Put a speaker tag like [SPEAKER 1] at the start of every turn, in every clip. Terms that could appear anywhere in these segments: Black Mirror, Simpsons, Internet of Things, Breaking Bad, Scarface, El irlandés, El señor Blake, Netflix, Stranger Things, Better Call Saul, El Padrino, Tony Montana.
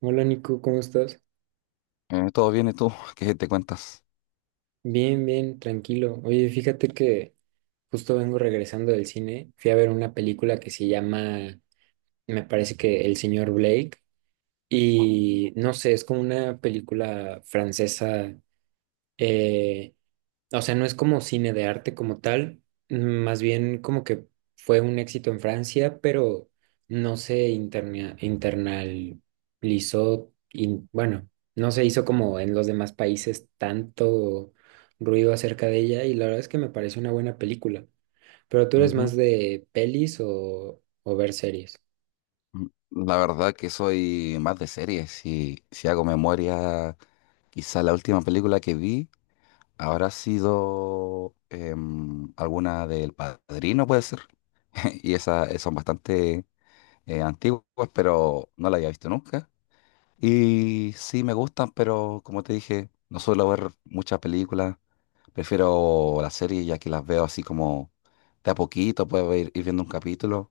[SPEAKER 1] Hola Nico, ¿cómo estás?
[SPEAKER 2] Todo bien, ¿y tú? ¿Qué te cuentas?
[SPEAKER 1] Bien, bien, tranquilo. Oye, fíjate que justo vengo regresando del cine. Fui a ver una película que se llama, me parece que El señor Blake. Y no sé, es como una película francesa, eh, o sea, no es como cine de arte como tal, más bien como que fue un éxito en Francia, pero no se internalizó, bueno, no se hizo como en los demás países tanto ruido acerca de ella y la verdad es que me parece una buena película. Pero tú eres
[SPEAKER 2] Ujú.
[SPEAKER 1] más de pelis o ver series.
[SPEAKER 2] La verdad que soy más de series. Si hago memoria, quizá la última película que vi habrá sido alguna del Padrino, puede ser. Y esas son bastante antiguas, pero no la había visto nunca. Y sí me gustan, pero como te dije, no suelo ver muchas películas. Prefiero las series ya que las veo así como de a poquito, puedo ir viendo un capítulo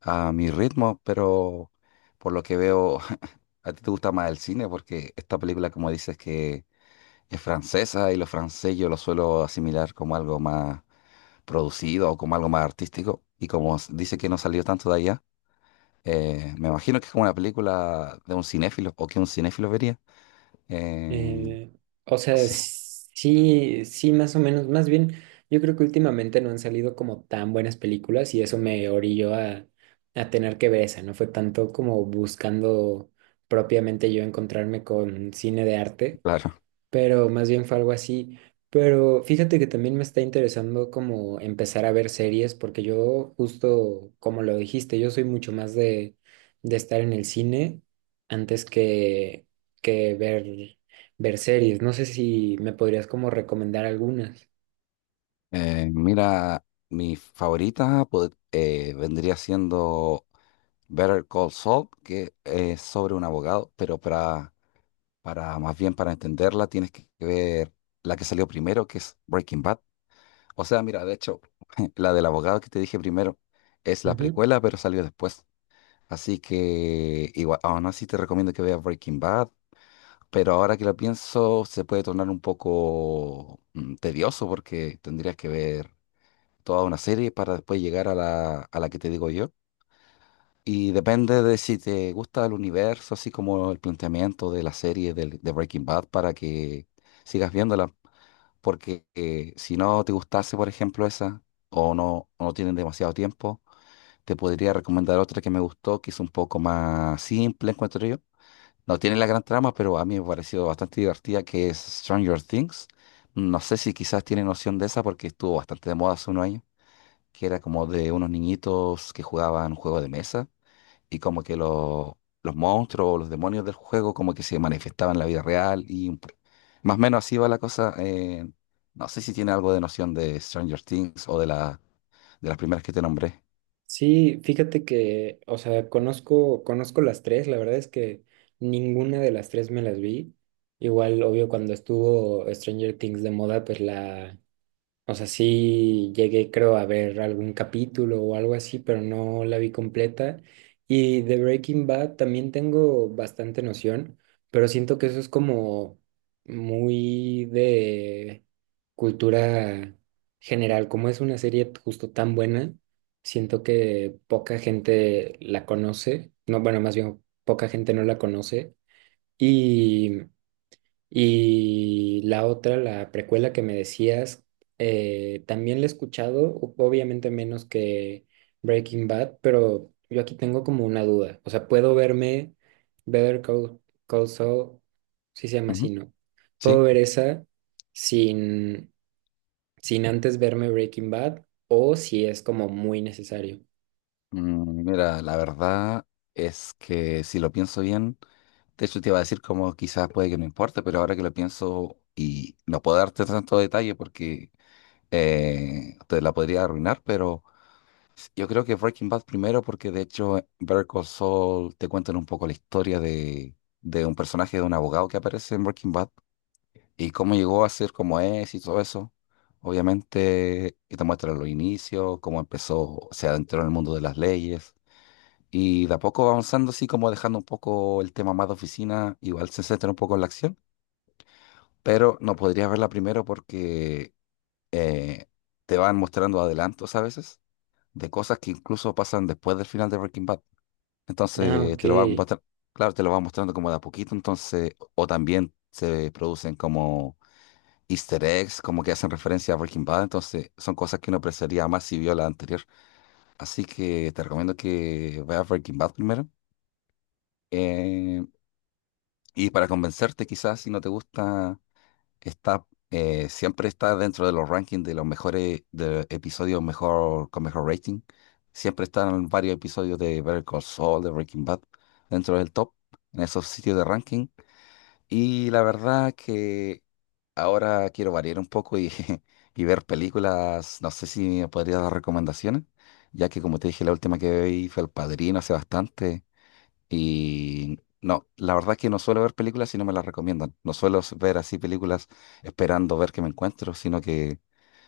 [SPEAKER 2] a mi ritmo, pero por lo que veo, a ti te gusta más el cine porque esta película, como dices, que es francesa, y lo francés yo lo suelo asimilar como algo más producido o como algo más artístico. Y como dice que no salió tanto de allá, me imagino que es como una película de un cinéfilo o que un cinéfilo vería. Eh,
[SPEAKER 1] Eh, o sea,
[SPEAKER 2] sí.
[SPEAKER 1] sí, sí, más o menos. Más bien, yo creo que últimamente no han salido como tan buenas películas y eso me orilló a tener que ver esa. No fue tanto como buscando propiamente yo encontrarme con cine de arte,
[SPEAKER 2] Claro.
[SPEAKER 1] pero más bien fue algo así. Pero fíjate que también me está interesando como empezar a ver series, porque yo justo, como lo dijiste, yo soy mucho más de estar en el cine antes que ver series. No sé si me podrías como recomendar algunas.
[SPEAKER 2] Mira, mi favorita vendría siendo Better Call Saul, que es sobre un abogado, pero para, más bien, para entenderla tienes que ver la que salió primero, que es Breaking Bad. O sea, mira, de hecho, la del abogado que te dije primero es la
[SPEAKER 1] Ujú.
[SPEAKER 2] precuela, pero salió después. Así que igual, aún así te recomiendo que veas Breaking Bad, pero ahora que lo pienso se puede tornar un poco tedioso, porque tendrías que ver toda una serie para después llegar a a la que te digo yo. Y depende de si te gusta el universo, así como el planteamiento de la serie de Breaking Bad, para que sigas viéndola. Porque si no te gustase, por ejemplo, esa, o no tienen demasiado tiempo, te podría recomendar otra que me gustó, que es un poco más simple, encuentro yo. No tiene la gran trama, pero a mí me pareció bastante divertida, que es Stranger Things. No sé si quizás tienen noción de esa porque estuvo bastante de moda hace unos años, que era como de unos niñitos que jugaban un juego de mesa y como que los monstruos o los demonios del juego como que se manifestaban en la vida real y más o menos así va la cosa. No sé si tiene algo de noción de Stranger Things o de de las primeras que te nombré.
[SPEAKER 1] Sí, fíjate que, o sea, conozco las tres, la verdad es que ninguna de las tres me las vi. Igual, obvio, cuando estuvo Stranger Things de moda, o sea, sí llegué, creo, a ver algún capítulo o algo así, pero no la vi completa. Y de Breaking Bad también tengo bastante noción, pero siento que eso es como muy de cultura general. Como es una serie justo tan buena, siento que poca gente la conoce. No, bueno, más bien poca gente no la conoce. Y y la otra, la precuela que me decías, también la he escuchado, obviamente menos que Breaking Bad, pero yo aquí tengo como una duda. O sea, puedo verme Better Call Saul, si se llama así,
[SPEAKER 2] Ujú.
[SPEAKER 1] ¿no? Puedo
[SPEAKER 2] Sí.
[SPEAKER 1] ver esa sin, sin antes verme Breaking Bad o si es como muy necesario.
[SPEAKER 2] Mm, mira, la verdad es que si lo pienso bien, de hecho te iba a decir como quizás puede que no importe, pero ahora que lo pienso, y no puedo darte tanto detalle porque te la podría arruinar, pero... Yo creo que Breaking Bad primero, porque de hecho Better Call Saul te cuentan un poco la historia de un personaje, de un abogado que aparece en Breaking Bad, y cómo llegó a ser como es y todo eso. Obviamente, y te muestran los inicios, cómo empezó, se adentró en el mundo de las leyes y de a poco va avanzando, así como dejando un poco el tema más de oficina, igual se centra un poco en la acción, pero no podrías verla primero porque eh, te van mostrando adelantos a veces de cosas que incluso pasan después del final de Breaking Bad.
[SPEAKER 1] Ah,
[SPEAKER 2] Entonces te lo va
[SPEAKER 1] ok.
[SPEAKER 2] mostrar, claro, te lo va mostrando como de a poquito, entonces, o también se producen como Easter eggs, como que hacen referencia a Breaking Bad, entonces son cosas que uno apreciaría más si vio la anterior. Así que te recomiendo que veas Breaking Bad primero. eh, y para convencerte, quizás si no te gusta, está, siempre está dentro de los rankings de los mejores de episodios mejor, con mejor rating. Siempre están varios episodios de Better Call Saul, de Breaking Bad, dentro del top, en esos sitios de ranking. Y la verdad que ahora quiero variar un poco y, y ver películas. No sé si me podrías dar recomendaciones, ya que como te dije, la última que vi fue El Padrino hace bastante. Y no, la verdad es que no suelo ver películas si no me las recomiendan. No suelo ver así películas esperando ver qué me encuentro, sino que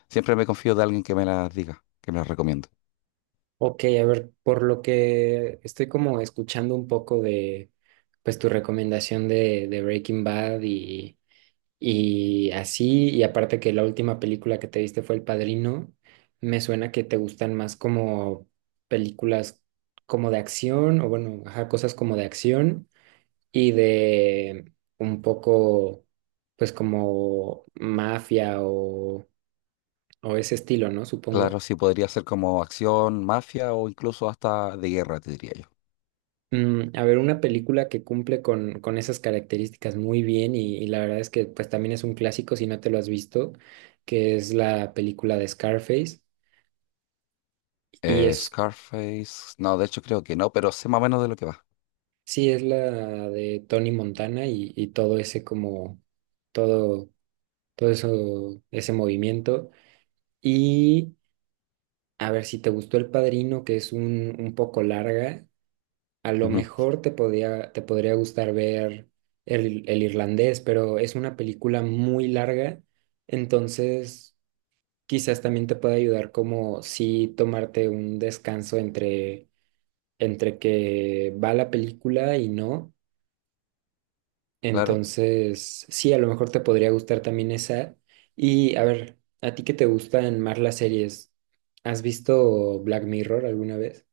[SPEAKER 2] siempre me confío de alguien que me las diga, que me las recomiende.
[SPEAKER 1] Ok, a ver, por lo que estoy como escuchando un poco de, pues tu recomendación de Breaking Bad y así, y aparte que la última película que te viste fue El Padrino, me suena que te gustan más como películas como de acción, o bueno, ajá, cosas como de acción y de un poco, pues como mafia o ese estilo, ¿no?
[SPEAKER 2] Claro,
[SPEAKER 1] Supongo.
[SPEAKER 2] sí podría ser como acción, mafia o incluso hasta de guerra, te diría yo.
[SPEAKER 1] A ver, una película que cumple con esas características muy bien y la verdad es que pues también es un clásico si no te lo has visto, que es la película de Scarface y es,
[SPEAKER 2] Scarface, no, de hecho creo que no, pero sé más o menos de lo que va.
[SPEAKER 1] sí, es la de Tony Montana y todo ese como, todo, todo eso, ese movimiento. Y a ver si te gustó El Padrino, que es un poco larga, a lo
[SPEAKER 2] Ujú,
[SPEAKER 1] mejor te podría gustar ver el irlandés, pero es una película muy larga, entonces quizás también te pueda ayudar como si tomarte un descanso entre que va la película y no.
[SPEAKER 2] claro.
[SPEAKER 1] Entonces, sí, a lo mejor te podría gustar también esa. Y a ver, ¿a ti que te gustan más las series? ¿Has visto Black Mirror alguna vez?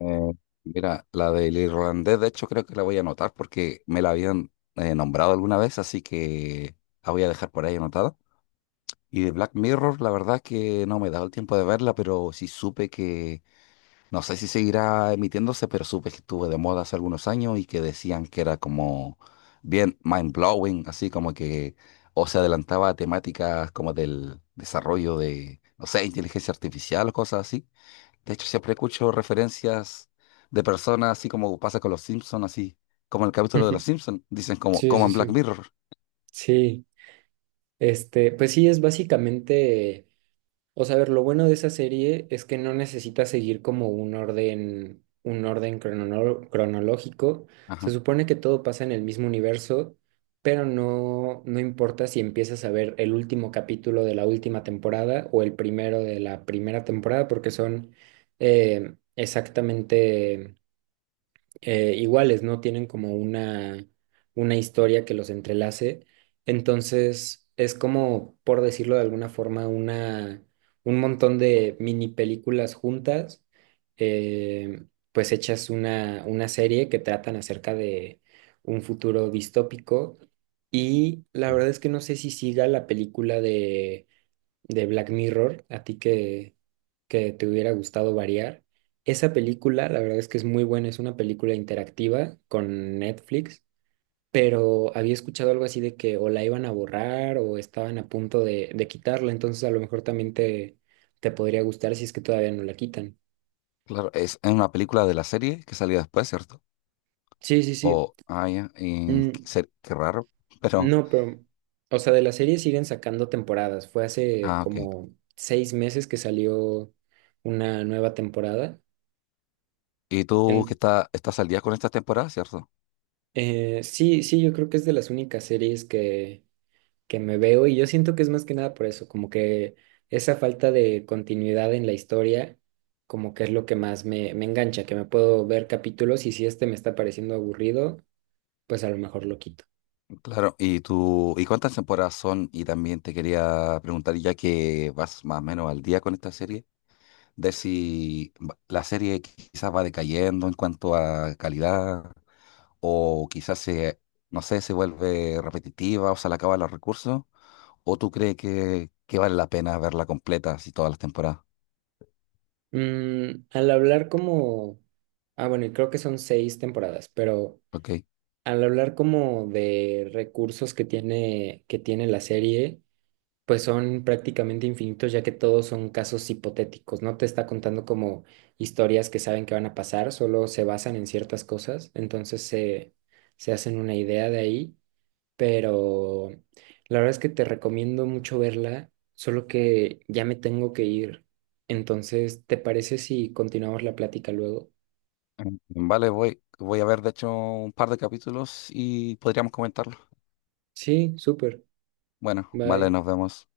[SPEAKER 2] Eh, Mira, la del irlandés, de hecho creo que la voy a anotar porque me la habían nombrado alguna vez, así que la voy a dejar por ahí anotada. Y de Black Mirror, la verdad es que no me he dado el tiempo de verla, pero sí supe que, no sé si seguirá emitiéndose, pero supe que estuvo de moda hace algunos años y que decían que era como bien mind blowing, así como que o se adelantaba a temáticas como del desarrollo de, no sé, inteligencia artificial o cosas así. De hecho, siempre escucho referencias de personas, así como pasa con los Simpsons, así como el capítulo de los Simpsons, dicen como,
[SPEAKER 1] Sí,
[SPEAKER 2] como
[SPEAKER 1] sí,
[SPEAKER 2] en Black
[SPEAKER 1] sí.
[SPEAKER 2] Mirror.
[SPEAKER 1] Sí. Este, pues sí, es básicamente, o sea, a ver, lo bueno de esa serie es que no necesita seguir como un orden, cronológico. Se
[SPEAKER 2] Ajá.
[SPEAKER 1] supone que todo pasa en el mismo universo, pero no, no importa si empiezas a ver el último capítulo de la última temporada o el primero de la primera temporada, porque son exactamente iguales, ¿no? Tienen como una historia que los entrelace. Entonces, es como, por decirlo de alguna forma, un montón de mini películas juntas, eh, pues hechas una serie que tratan acerca de un futuro distópico. Y la
[SPEAKER 2] Mm.
[SPEAKER 1] verdad es que no sé si siga la película de Black Mirror, a ti que te hubiera gustado variar. Esa película, la verdad es que es muy buena, es una película interactiva con Netflix, pero había escuchado algo así de que o la iban a borrar o estaban a punto de quitarla, entonces a lo mejor también te podría gustar si es que todavía no la quitan.
[SPEAKER 2] Claro, es una película de la serie que salió después, ¿cierto?
[SPEAKER 1] Sí, sí, sí.
[SPEAKER 2] O, ah, ya, y qué
[SPEAKER 1] Mm,
[SPEAKER 2] qué raro, pero,
[SPEAKER 1] no, pero, o sea, de la serie siguen sacando temporadas. Fue hace
[SPEAKER 2] ah, ok.
[SPEAKER 1] como 6 meses que salió una nueva temporada.
[SPEAKER 2] Y tú
[SPEAKER 1] En-
[SPEAKER 2] estás al día con estas temporadas, ¿cierto?
[SPEAKER 1] sí, sí, yo creo que es de las únicas series que me veo y yo siento que es más que nada por eso, como que esa falta de continuidad en la historia, como que es lo que más me engancha, que me puedo ver capítulos y si este me está pareciendo aburrido, pues a lo mejor lo quito.
[SPEAKER 2] Claro, y tú, ¿y cuántas temporadas son? Y también te quería preguntar, ya que vas más o menos al día con esta serie, de si la serie quizás va decayendo en cuanto a calidad, o quizás se, no sé, se vuelve repetitiva o se le acaban los recursos, o tú crees que vale la pena verla completa, así todas las temporadas,
[SPEAKER 1] Al hablar como, ah bueno, y creo que son seis temporadas, pero
[SPEAKER 2] ¿ok?
[SPEAKER 1] al hablar como de recursos que tiene, la serie. Pues son prácticamente infinitos, ya que todos son casos hipotéticos. No te está contando como historias que saben que van a pasar, solo se basan en ciertas cosas, entonces se hacen una idea de ahí, pero la verdad es que te recomiendo mucho verla, solo que ya me tengo que ir. Entonces, ¿te parece si continuamos la plática luego?
[SPEAKER 2] Mm. Vale, voy a ver, de hecho, un par de capítulos y podríamos comentarlo.
[SPEAKER 1] Sí, súper.
[SPEAKER 2] Bueno, vale,
[SPEAKER 1] Bye.
[SPEAKER 2] nos vemos.